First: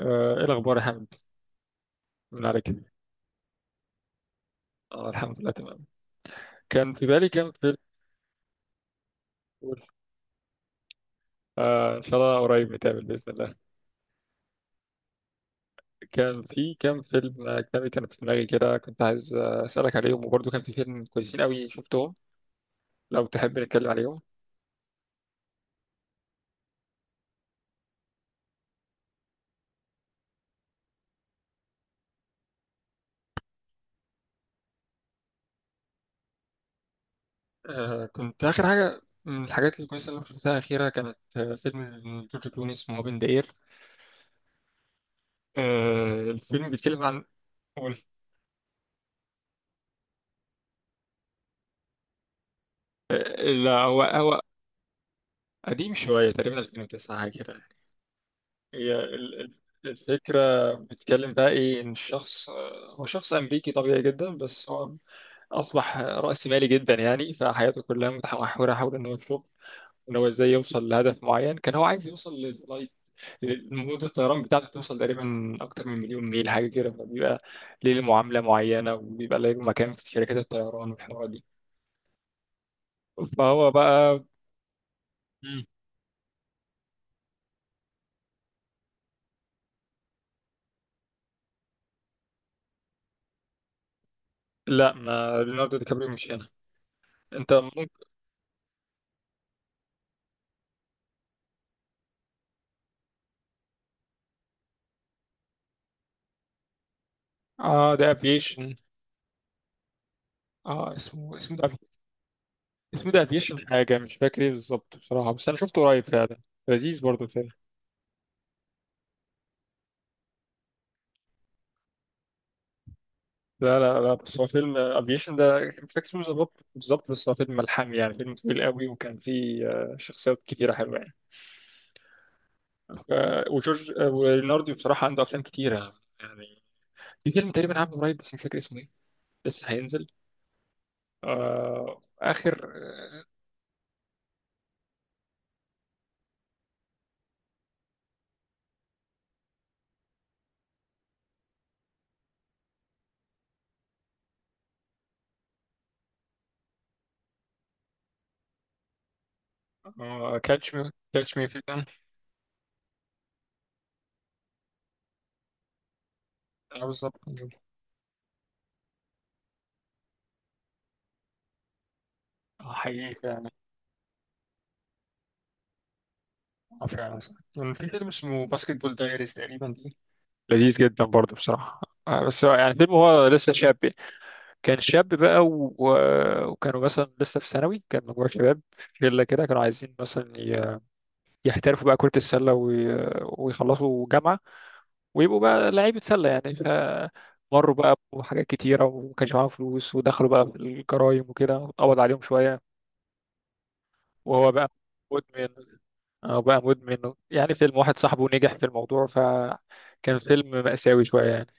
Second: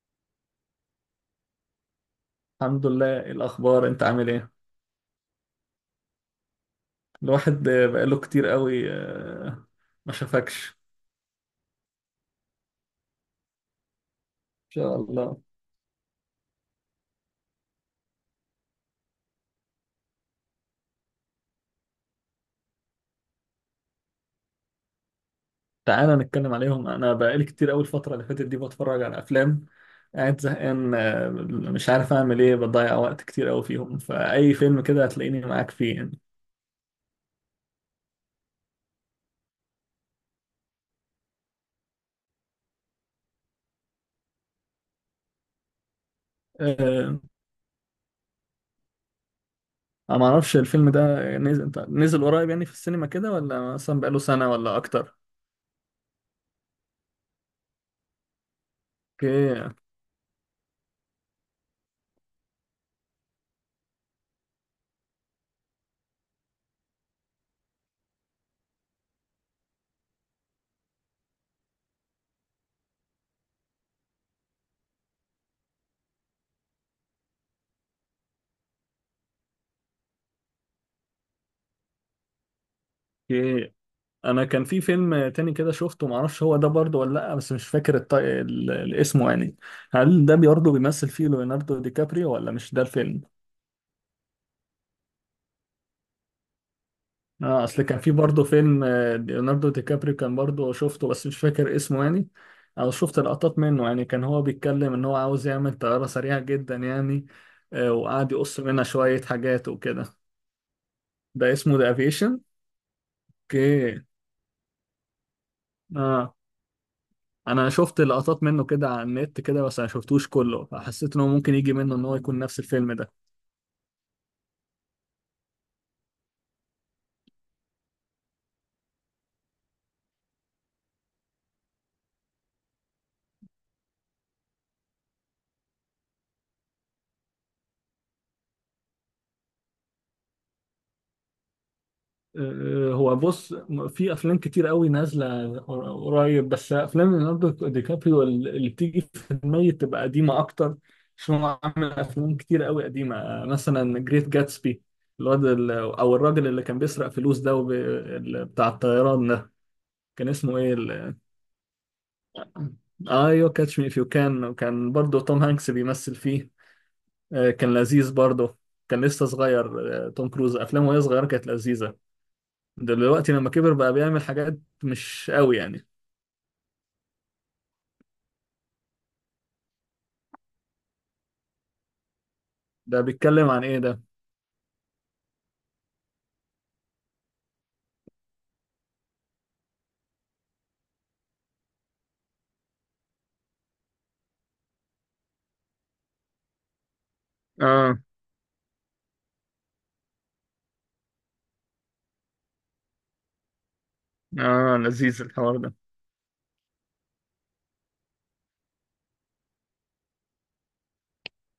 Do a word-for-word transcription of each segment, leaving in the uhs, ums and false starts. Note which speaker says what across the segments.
Speaker 1: آه، ايه الاخبار يا حمد؟ من عليك.
Speaker 2: الحمد لله، إيه الأخبار؟ أنت عامل إيه؟
Speaker 1: اه الحمد لله تمام. كان في بالي كام
Speaker 2: الواحد
Speaker 1: فيلم.
Speaker 2: آه، بقاله كتير قوي آه،
Speaker 1: قول.
Speaker 2: ما شافكش.
Speaker 1: آه، ان شاء الله قريب نتقابل باذن الله.
Speaker 2: إن شاء الله.
Speaker 1: كان في كام فيلم اجنبي كان في دماغي كده، كنت عايز آه، اسالك عليهم، وبرضه كان في فيلم كويسين قوي شفتهم. لو تحب نتكلم عليهم.
Speaker 2: تعالى نتكلم عليهم. أنا بقالي كتير قوي الفترة اللي فاتت دي بتفرج على أفلام، قاعد زهقان، آه، مش عارف أعمل إيه، بضيع وقت كتير قوي فيهم، فأي فيلم كده هتلاقيني معاك فيه يعني.
Speaker 1: آه، كنت اخر حاجه من الحاجات الكويسه اللي شفتها اخيرا كانت آه، فيلم جورج كلوني اسمه اوبن ذا اير. آه، الفيلم بيتكلم
Speaker 2: آه،
Speaker 1: عن، قول.
Speaker 2: أنا معرفش الفيلم ده نزل نزل قريب يعني في السينما
Speaker 1: آه،
Speaker 2: كده، ولا
Speaker 1: لا،
Speaker 2: مثلا
Speaker 1: هو
Speaker 2: بقاله
Speaker 1: هو
Speaker 2: سنة ولا أكتر؟
Speaker 1: قديم شويه، تقريبا ألفين وتسعة حاجه كده. هي ال- ال-
Speaker 2: أوكي،
Speaker 1: الفكرة بتتكلم بقى إيه، إن الشخص آه، هو شخص أمريكي طبيعي جدا، بس هو أصبح رأسمالي جدا يعني، فحياته كلها متمحورة حول إن هو يشوف إن هو إزاي يوصل لهدف معين. كان هو عايز يوصل للفلايت، مدة الطيران بتاعته توصل تقريبا أكتر من مليون ميل حاجة كده، فبيبقى ليه معاملة معينة وبيبقى له مكان في شركات الطيران والحوارات دي. فهو
Speaker 2: أوكي.
Speaker 1: بقى،
Speaker 2: انا كان في فيلم تاني
Speaker 1: مم.
Speaker 2: كده شفته، معرفش هو ده برضه ولا لا، بس مش فاكر الط... ال... الاسمه يعني. هل ده برضه بيمثل فيه ليوناردو دي كابريو ولا مش ده الفيلم؟
Speaker 1: لا، ما ليوناردو دي كابريو مش هنا. أنت
Speaker 2: اه، اصل كان
Speaker 1: ممكن،
Speaker 2: في برضه فيلم، آه، ليوناردو دي كابريو كان برضه شفته، بس مش فاكر اسمه يعني، او شفت لقطات منه يعني. كان هو بيتكلم ان هو عاوز يعمل طيارة سريعة جدا يعني، آه،
Speaker 1: آه ده
Speaker 2: وقعد يقص
Speaker 1: أفيشن.
Speaker 2: منها شوية حاجات وكده.
Speaker 1: اه، اسمه
Speaker 2: ده
Speaker 1: اسمه ده،
Speaker 2: اسمه ذا افيشن.
Speaker 1: اسمه ده افيشن حاجة،
Speaker 2: اوكي،
Speaker 1: مش فاكر ايه بالظبط بصراحة، بس انا شفته قريب
Speaker 2: اه.
Speaker 1: فعلا. لذيذ برضه الفيلم.
Speaker 2: انا شفت لقطات منه كده على النت كده، بس انا شفتوش كله، فحسيت ان هو ممكن يجي منه ان هو يكون نفس الفيلم ده.
Speaker 1: لا لا لا، بس هو فيلم افيشن ده، مش فاكر اسمه بالظبط بالظبط، بس هو فيلم ملحمي يعني، فيلم طويل قوي، وكان فيه آه، شخصيات كتيرة حلوة يعني. آه، وجورج، آه، وليوناردو بصراحة عنده افلام كتيرة يعني. في فيلم تقريبا عامله قريب بس مش فاكر اسمه ايه، لسه هينزل. آه اخر،
Speaker 2: أه، هو بص، م- في افلام كتير قوي نازله قر- قريب، بس افلام ليوناردو دي كابريو ال- اللي بتيجي في دماغي بتبقى قديمه اكتر، عشان هو عامل افلام كتير قوي قديمه، أه، مثلا جريت جاتسبي. الواد ال- او الراجل اللي كان بيسرق فلوس ده، وب... ال- بتاع الطيران ده، كان اسمه ايه
Speaker 1: كاتش مي
Speaker 2: ال...
Speaker 1: كاتش مي في كان.
Speaker 2: آه، ايوه، كاتش مي اف يو كان. كان برضه توم هانكس بيمثل فيه.
Speaker 1: اه بالظبط.
Speaker 2: آه، كان لذيذ برضه، كان لسه صغير. آه، توم كروز افلامه وهي صغيره كانت لذيذه،
Speaker 1: آه، حقيقي
Speaker 2: دلوقتي لما
Speaker 1: فعلا.
Speaker 2: كبر بقى بيعمل حاجات مش قوي يعني.
Speaker 1: اه فعلا صح. كان في فيلم اسمه باسكت بول دايريز تقريبا دي، لذيذ جدا برضه بصراحة. آه، بس هو يعني فيلم،
Speaker 2: ده
Speaker 1: هو
Speaker 2: بيتكلم
Speaker 1: لسه
Speaker 2: عن
Speaker 1: شاب
Speaker 2: ايه
Speaker 1: يعني.
Speaker 2: ده؟
Speaker 1: كان شاب بقى و... و- وكانوا مثلا لسه في ثانوي، كان مجموعة شباب في شلة كده كانوا عايزين مثلا ي- يحترفوا بقى كرة السلة وي... ويخلصوا جامعة ويبقوا بقى لعيبة سلة يعني. فمروا بقى
Speaker 2: اه،
Speaker 1: بحاجات كتيرة ومكانش معاهم فلوس، ودخلوا بقى في الجرايم وكده، قبض عليهم شوية. وهو بقى
Speaker 2: اه، لذيذ
Speaker 1: مدمن.
Speaker 2: الحوار ده.
Speaker 1: اه بقى مدمن، يعني فيلم واحد صاحبه نجح في الموضوع، فكان فيلم مأساوي شوية يعني.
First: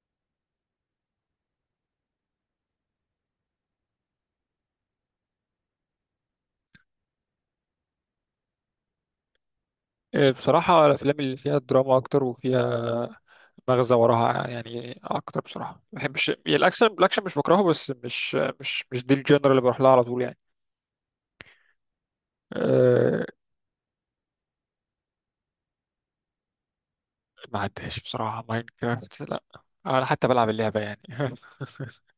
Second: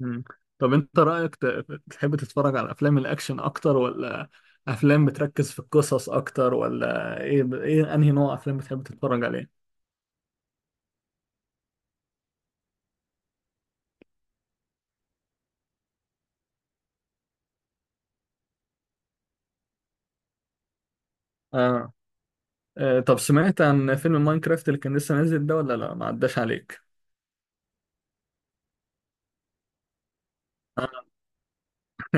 Speaker 2: مم. طب انت رايك، ت- تحب تتفرج على افلام الاكشن اكتر، ولا افلام بتركز في القصص اكتر، ولا ايه؟ ب... ايه انهي نوع افلام بتحب تتفرج عليه؟
Speaker 1: إيه، بصراحة الأفلام اللي فيها دراما أكتر وفيها مغزى وراها يعني أكتر بصراحة. ما بحبش يعني الأكشن، الأكشن مش بكرهه، بس مش مش مش دي الجنر اللي بروح لها على طول يعني.
Speaker 2: اه. آه، طب
Speaker 1: أه.
Speaker 2: سمعت عن فيلم ماينكرافت اللي كان لسه نازل ده، ولا لا ما عداش عليك؟
Speaker 1: ما عداش بصراحة، ماينكرافت لا. أنا حتى بلعب اللعبة يعني.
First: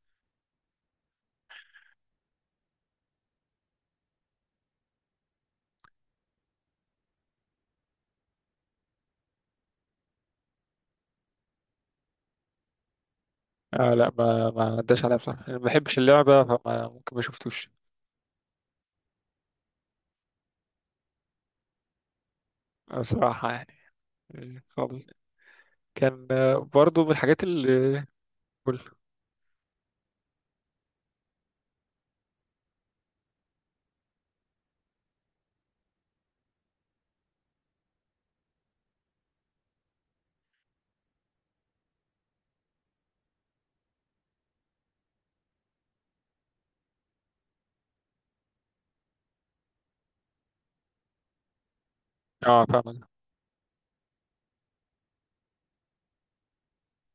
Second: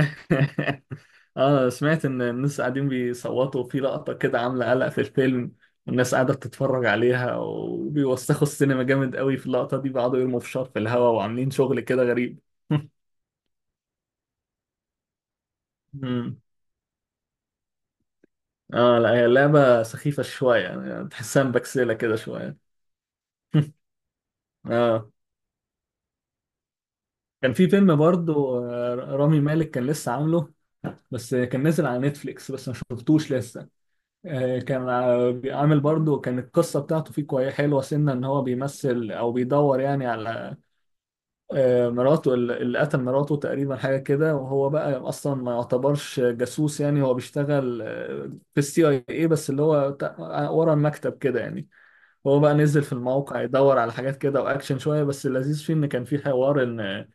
Speaker 2: اه، سمعت ان الناس قاعدين بيصوتوا في لقطة كده عاملة قلق في الفيلم، والناس قاعدة بتتفرج عليها وبيوسخوا السينما جامد قوي في اللقطة دي، بيقعدوا يرموا فشار في الهواء وعاملين شغل كده غريب.
Speaker 1: أه لا، ما ما عداش عليها بصراحة، أنا ما بحبش
Speaker 2: مم.
Speaker 1: اللعبة، فما ممكن ما شفتوش.
Speaker 2: اه لا، هي لعبة سخيفة شوية يعني، تحسها مبكسلة كده شوية.
Speaker 1: بصراحة يعني، إيه، خالص.
Speaker 2: اه،
Speaker 1: كان آه، برضو من الحاجات
Speaker 2: كان في فيلم
Speaker 1: اللي،
Speaker 2: برضو،
Speaker 1: قول.
Speaker 2: آه، رامي مالك كان لسه عامله، بس كان نازل على نتفليكس، بس ما شفتوش لسه. آه، كان، آه، عامل برضه، كان القصة بتاعته فيه كويس، حلوة سنة، إن هو بيمثل أو بيدور يعني على، آه، مراته، ال- اللي قتل مراته تقريبا حاجة كده، وهو بقى أصلا ما يعتبرش جاسوس يعني، هو بيشتغل، آه، في السي اي اي، بس اللي هو تا- ورا المكتب كده يعني. هو بقى
Speaker 1: اه
Speaker 2: نزل في
Speaker 1: فاهم.
Speaker 2: الموقع يدور على حاجات كده، وأكشن شوية، بس اللذيذ فيه إن كان فيه حوار، إن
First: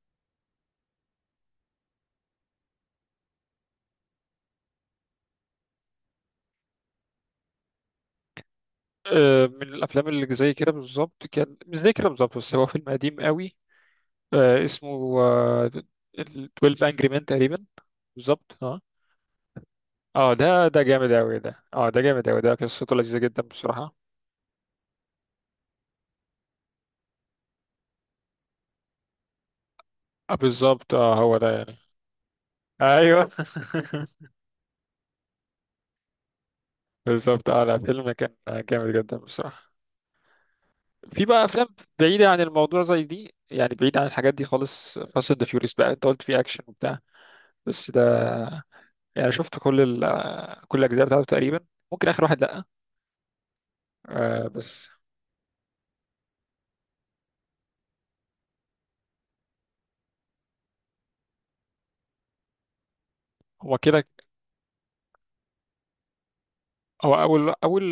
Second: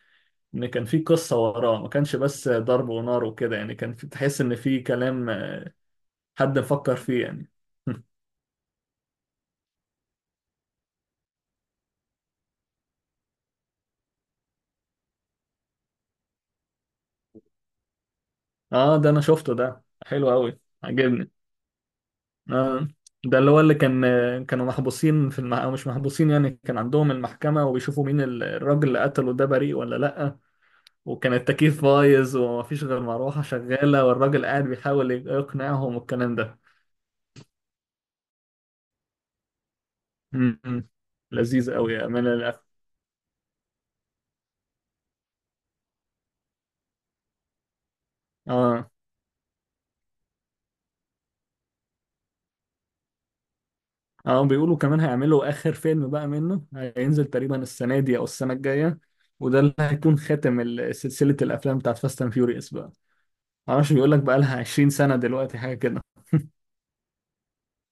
Speaker 2: إن كان فيه قصة وراه، ما كانش بس ضرب ونار وكده يعني، كان في تحس إن فيه كلام، آه، حد مفكر فيه يعني.
Speaker 1: آه، من الافلام اللي زي كده بالظبط، كان مش زي كده بالظبط، بس هو فيلم قديم قوي، آه، اسمه آه، اتناشر انجري مان تقريبا. بالظبط اه.
Speaker 2: اه ده انا شفته، ده حلو
Speaker 1: اه ده
Speaker 2: قوي،
Speaker 1: ده جامد
Speaker 2: عجبني.
Speaker 1: اوي ده، اه ده جامد اوي ده،
Speaker 2: اه،
Speaker 1: قصته لذيذة
Speaker 2: ده
Speaker 1: جدا
Speaker 2: اللي هو اللي
Speaker 1: بصراحة.
Speaker 2: كان، كانوا محبوسين في المح... او مش محبوسين يعني، كان عندهم المحكمة، وبيشوفوا مين ال- الراجل اللي قتله ده، بريء ولا
Speaker 1: آه،
Speaker 2: لأ،
Speaker 1: بالظبط، اه
Speaker 2: وكان
Speaker 1: هو ده يعني.
Speaker 2: التكييف بايظ، ومفيش غير
Speaker 1: ايوه.
Speaker 2: مروحة شغالة، والراجل قاعد بيحاول يقنعهم والكلام ده.
Speaker 1: بالظبط اه، لا فيلم كان جامد جدا بصراحة.
Speaker 2: امم.
Speaker 1: في بقى افلام
Speaker 2: لذيذ قوي يا
Speaker 1: بعيدة
Speaker 2: أمانة
Speaker 1: عن
Speaker 2: الأخ.
Speaker 1: الموضوع زي دي يعني، بعيد عن الحاجات دي خالص. فاست اند فيوريوس بقى، انت قلت فيه اكشن وبتاع، بس ده
Speaker 2: اه،
Speaker 1: يعني شفت كل ال... كل الاجزاء بتاعته تقريبا، ممكن اخر واحد لا.
Speaker 2: اه،
Speaker 1: آه
Speaker 2: بيقولوا
Speaker 1: بس
Speaker 2: كمان هيعملوا آخر فيلم بقى منه، هينزل تقريبا السنة دي أو السنة الجاية، وده اللي هيكون خاتم ال- سلسلة الأفلام بتاعت فاست أند فيوريوس.
Speaker 1: هو
Speaker 2: معرفش،
Speaker 1: كده.
Speaker 2: بيقول لك بقى لها عشرين سنة دلوقتي حاجة كده.
Speaker 1: هو اول اول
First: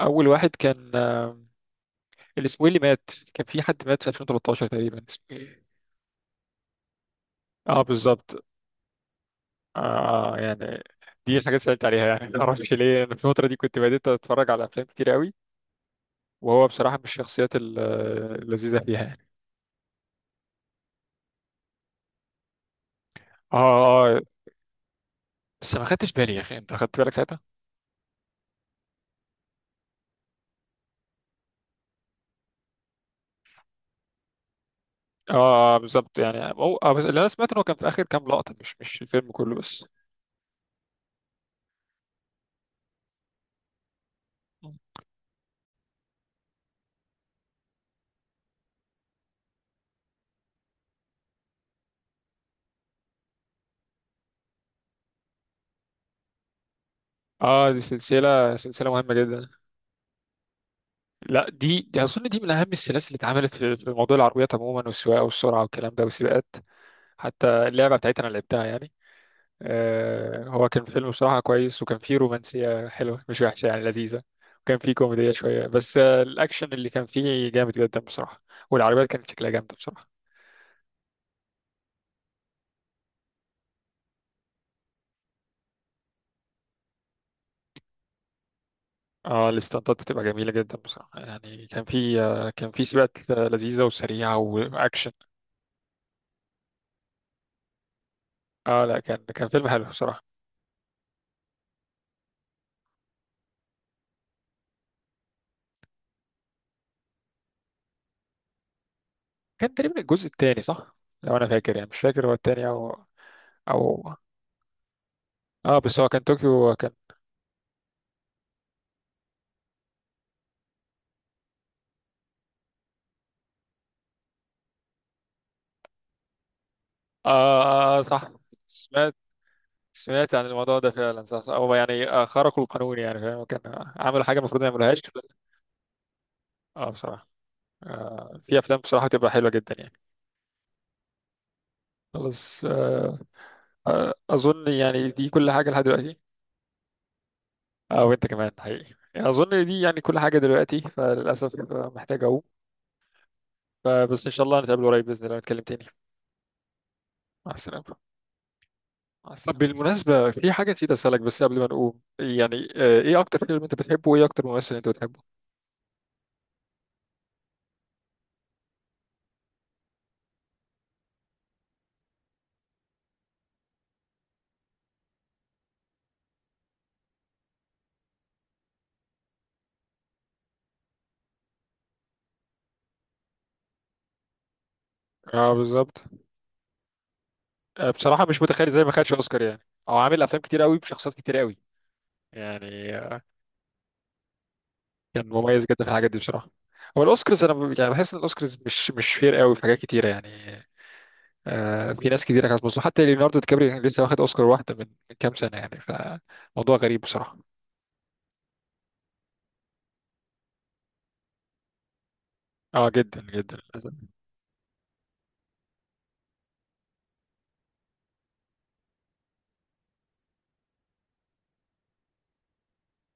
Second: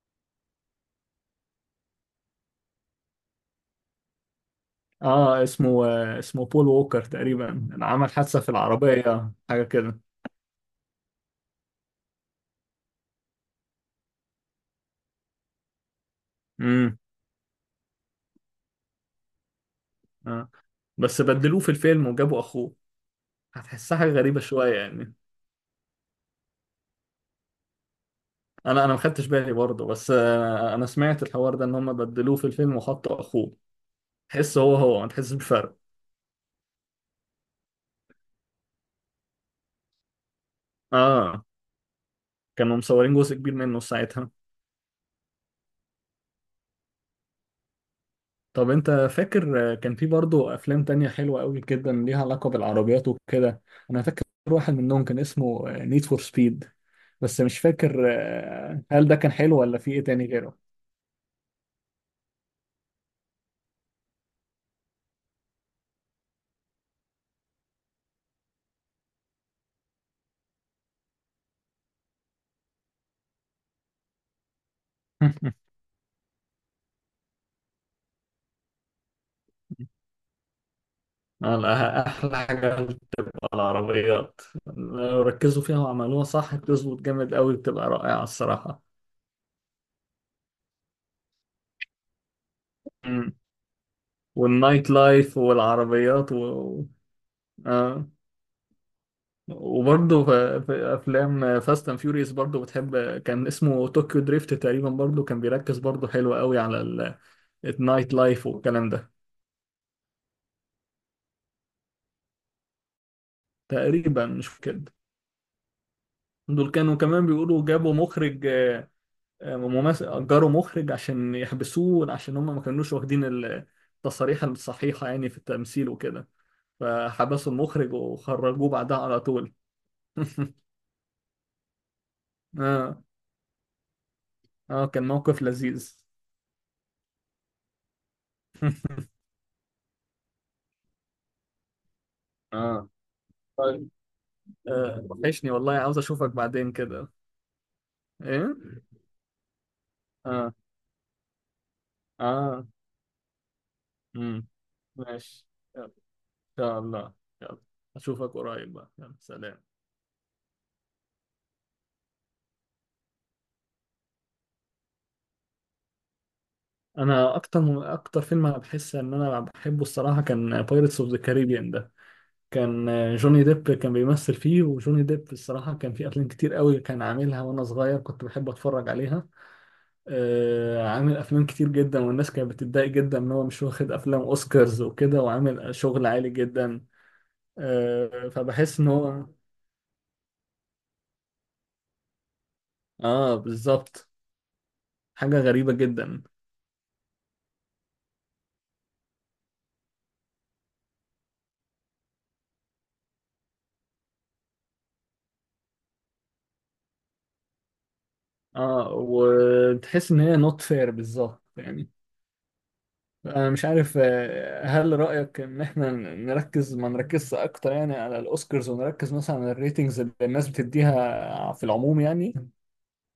Speaker 1: اول واحد كان، آه، الاسبوعي اللي مات، كان في حد مات في ألفين وتلتاشر تقريبا، اسمه
Speaker 2: اه،
Speaker 1: ايه؟
Speaker 2: اسمه آه، اسمه بول ووكر تقريبا،
Speaker 1: اه
Speaker 2: عمل حادثة
Speaker 1: بالظبط.
Speaker 2: في العربية حاجة كده.
Speaker 1: آه يعني، دي الحاجات اللي سألت عليها يعني. ما اعرفش ليه انا في الفتره دي كنت بديت اتفرج على افلام كتير قوي، وهو بصراحه
Speaker 2: امم.
Speaker 1: من الشخصيات ال- اللذيذه فيها يعني.
Speaker 2: آه. بس بدلوه في الفيلم وجابوا اخوه،
Speaker 1: اه.
Speaker 2: هتحسها حاجة
Speaker 1: اه
Speaker 2: غريبة شوية يعني.
Speaker 1: بس ما خدتش بالي يا اخي، انت خدت بالك ساعتها؟
Speaker 2: انا انا ما خدتش بالي برضه، بس آه، انا سمعت الحوار ده ان هم بدلوه في الفيلم وحطوا اخوه، تحس هو هو ما تحسش
Speaker 1: اه
Speaker 2: بفرق.
Speaker 1: آه، بالظبط يعني، هو آه، بس اللي انا سمعت ان هو كان في اخر كام لقطه، مش مش الفيلم كله بس.
Speaker 2: اه، كانوا مصورين جزء كبير منه ساعتها. طب انت فاكر كان في برضه افلام تانية حلوة قوي جدا، ليها علاقة بالعربيات وكده؟ انا فاكر واحد منهم كان اسمه نيد فور سبيد، بس مش
Speaker 1: اه دي
Speaker 2: فاكر،
Speaker 1: سلسله
Speaker 2: آه،
Speaker 1: سلسله
Speaker 2: هل
Speaker 1: مهمه
Speaker 2: ده كان
Speaker 1: جدا.
Speaker 2: حلو ولا في ايه تاني غيره؟
Speaker 1: لا دي دي اظن دي من اهم السلاسل اللي اتعملت في في موضوع العربيات عموما، والسواقه والسرعه والكلام ده والسباقات. حتى اللعبه بتاعتها انا لعبتها يعني. آه، هو كان فيلم بصراحه كويس، وكان فيه رومانسيه حلوه مش وحشه يعني، لذيذه. وكان فيه كوميديه شويه، بس آه الاكشن اللي كان فيه جامد جدا بصراحه. والعربيات كانت شكلها جامد بصراحه.
Speaker 2: آه، لا، أحلى حاجة بتبقى العربيات، لو ركزوا فيها وعملوها صح بتظبط جامد قوي، بتبقى رائعة الصراحة.
Speaker 1: اه الاستنطات بتبقى جميله جدا بصراحه يعني. كان فيه آه، كان فيه سباقات
Speaker 2: مم.
Speaker 1: آه، لذيذه وسريعه
Speaker 2: والنايت
Speaker 1: واكشن.
Speaker 2: لايف والعربيات و... آه.
Speaker 1: اه لا، كان كان فيلم حلو بصراحه.
Speaker 2: وبرضه في في افلام فاست اند فيوريوس برضه بتحب، كان اسمه طوكيو دريفت تقريبا، برضه كان بيركز برضه حلو قوي على ال- النايت لايف والكلام ده.
Speaker 1: كان تقريبا الجزء الثاني صح، لو انا فاكر يعني، مش فاكر هو التاني او، او،
Speaker 2: تقريبا مش كده.
Speaker 1: اه بس هو كان
Speaker 2: دول
Speaker 1: طوكيو كان.
Speaker 2: كانوا كمان بيقولوا جابوا مخرج، آه، آه، ممثل اجروا مخرج عشان يحبسوه، عشان هم ما كانوش واخدين ال- التصاريح الصحيحة يعني في التمثيل وكده،
Speaker 1: اه،
Speaker 2: فحبسوا المخرج
Speaker 1: آه، آه، صح.
Speaker 2: وخرجوه بعدها
Speaker 1: سمعت،
Speaker 2: على طول.
Speaker 1: سمعت عن الموضوع ده فعلا. صح، صح. هو يعني آه، خرقوا
Speaker 2: اه،
Speaker 1: القانون يعني، فاهم، كان آه، عملوا حاجه المفروض ما
Speaker 2: اه،
Speaker 1: يعملوهاش.
Speaker 2: كان موقف لذيذ.
Speaker 1: اه بصراحه. آه، في افلام بصراحه بتبقى حلوه جدا يعني. خلاص
Speaker 2: اه،
Speaker 1: آه. آه اظن
Speaker 2: آه،
Speaker 1: يعني دي
Speaker 2: وحشني
Speaker 1: كل حاجه
Speaker 2: والله،
Speaker 1: لحد
Speaker 2: عاوز
Speaker 1: دلوقتي.
Speaker 2: اشوفك بعدين كده.
Speaker 1: اه وانت كمان
Speaker 2: ايه،
Speaker 1: حقيقي يعني. اظن دي يعني كل حاجه
Speaker 2: اه،
Speaker 1: دلوقتي، فللاسف آه، محتاج اقوم.
Speaker 2: اه،
Speaker 1: فبس ان شاء
Speaker 2: امم،
Speaker 1: الله نتقابل قريب باذن الله
Speaker 2: ماشي.
Speaker 1: نتكلم تاني.
Speaker 2: يلا، ان شاء الله.
Speaker 1: مع
Speaker 2: يلا،
Speaker 1: السلامه.
Speaker 2: اشوفك قريب بقى، يلا
Speaker 1: طب
Speaker 2: سلام.
Speaker 1: بالمناسبة في حاجة نسيت أسألك بس قبل ما نقوم يعني، آه، إيه أكتر فيلم أنت بتحبه، وإيه أكتر ممثل أنت بتحبه؟
Speaker 2: انا اكتر، اكتر فيلم انا بحس ان انا بحبه الصراحه، كان بايرتس اوف ذا كاريبيان ده. كان، آه، جوني ديب كان بيمثل فيه، وجوني ديب الصراحه كان في افلام كتير قوي كان عاملها وانا صغير، كنت بحب اتفرج عليها. آه، عامل افلام كتير جدا، والناس كانت بتتضايق جدا ان هو مش واخد افلام اوسكارز وكده،
Speaker 1: اه
Speaker 2: وعامل
Speaker 1: بالظبط.
Speaker 2: شغل عالي جدا.
Speaker 1: آه، بصراحة
Speaker 2: آه،
Speaker 1: مش متخيل
Speaker 2: فبحس
Speaker 1: إزاي
Speaker 2: ان
Speaker 1: ما خدش
Speaker 2: هو،
Speaker 1: أوسكار يعني، أو عامل أفلام كتير قوي بشخصيات كتير قوي يعني. آه،
Speaker 2: اه بالظبط،
Speaker 1: كان
Speaker 2: حاجة
Speaker 1: مميز
Speaker 2: غريبة
Speaker 1: جدا في الحاجات دي
Speaker 2: جدا.
Speaker 1: بصراحة. هو الأوسكارز أنا ب- يعني بحس إن الأوسكارز مش مش فير قوي في حاجات كتيرة يعني. آه، في ناس كتيرة كانت مظلومة، حتى ليوناردو دي كابريو كان لسه واخد أوسكار واحدة من من كام سنة يعني، فموضوع غريب بصراحة.
Speaker 2: اه، وتحس ان هي نوت فير بالظبط يعني.
Speaker 1: أه جدا
Speaker 2: انا
Speaker 1: جدا.
Speaker 2: مش عارف، آه، هل رأيك ان احنا نركز ما نركزش اكتر يعني على الاوسكارز، ونركز مثلا على الريتنجز اللي الناس بتديها في العموم يعني،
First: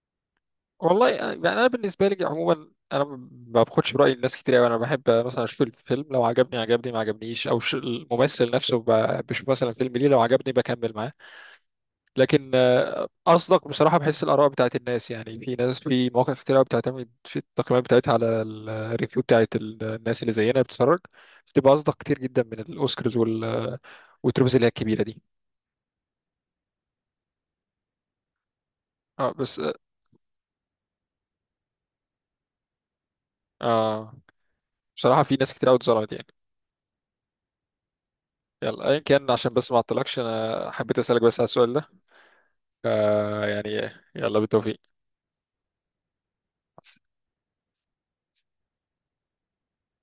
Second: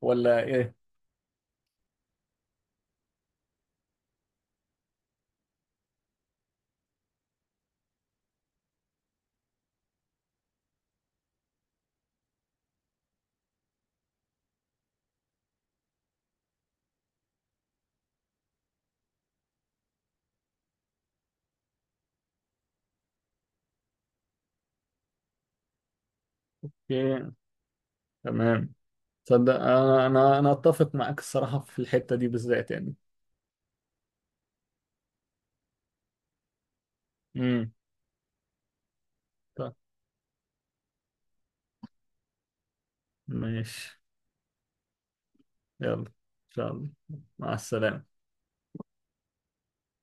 Speaker 2: ولا ايه؟
Speaker 1: والله آه، يعني انا بالنسبه لي عموما انا ما باخدش براي الناس كتير قوي، انا بحب مثلا اشوف الفيلم لو عجبني عجبني ما عجبنيش، او ش- الممثل نفسه ب- بشوف مثلا فيلم ليه لو عجبني بكمل معاه. لكن آه، اصدق بصراحه، بحس الاراء بتاعت الناس يعني، في ناس في مواقع كتير قوي بتعتمد في التقييمات بتاعتها على ال- الريفيو بتاعت ال- الناس اللي زينا بتتفرج، بتبقى اصدق كتير جدا من الاوسكارز وال والتروفيز اللي هي الكبيره دي.
Speaker 2: ايه، تمام.
Speaker 1: اه
Speaker 2: تصدق
Speaker 1: بس.
Speaker 2: انا، انا انا اتفق معاك الصراحة في الحتة دي بالذات يعني.
Speaker 1: آه بصراحه في ناس كتير قوي اتظلمت يعني.
Speaker 2: امم.
Speaker 1: يلا ايا كان، عشان بس
Speaker 2: طب،
Speaker 1: ما اعطلكش، انا حبيت اسالك بس على السؤال ده. آه يعني
Speaker 2: ماشي.
Speaker 1: يلا بالتوفيق.
Speaker 2: يلا، ان شاء الله، مع السلامة.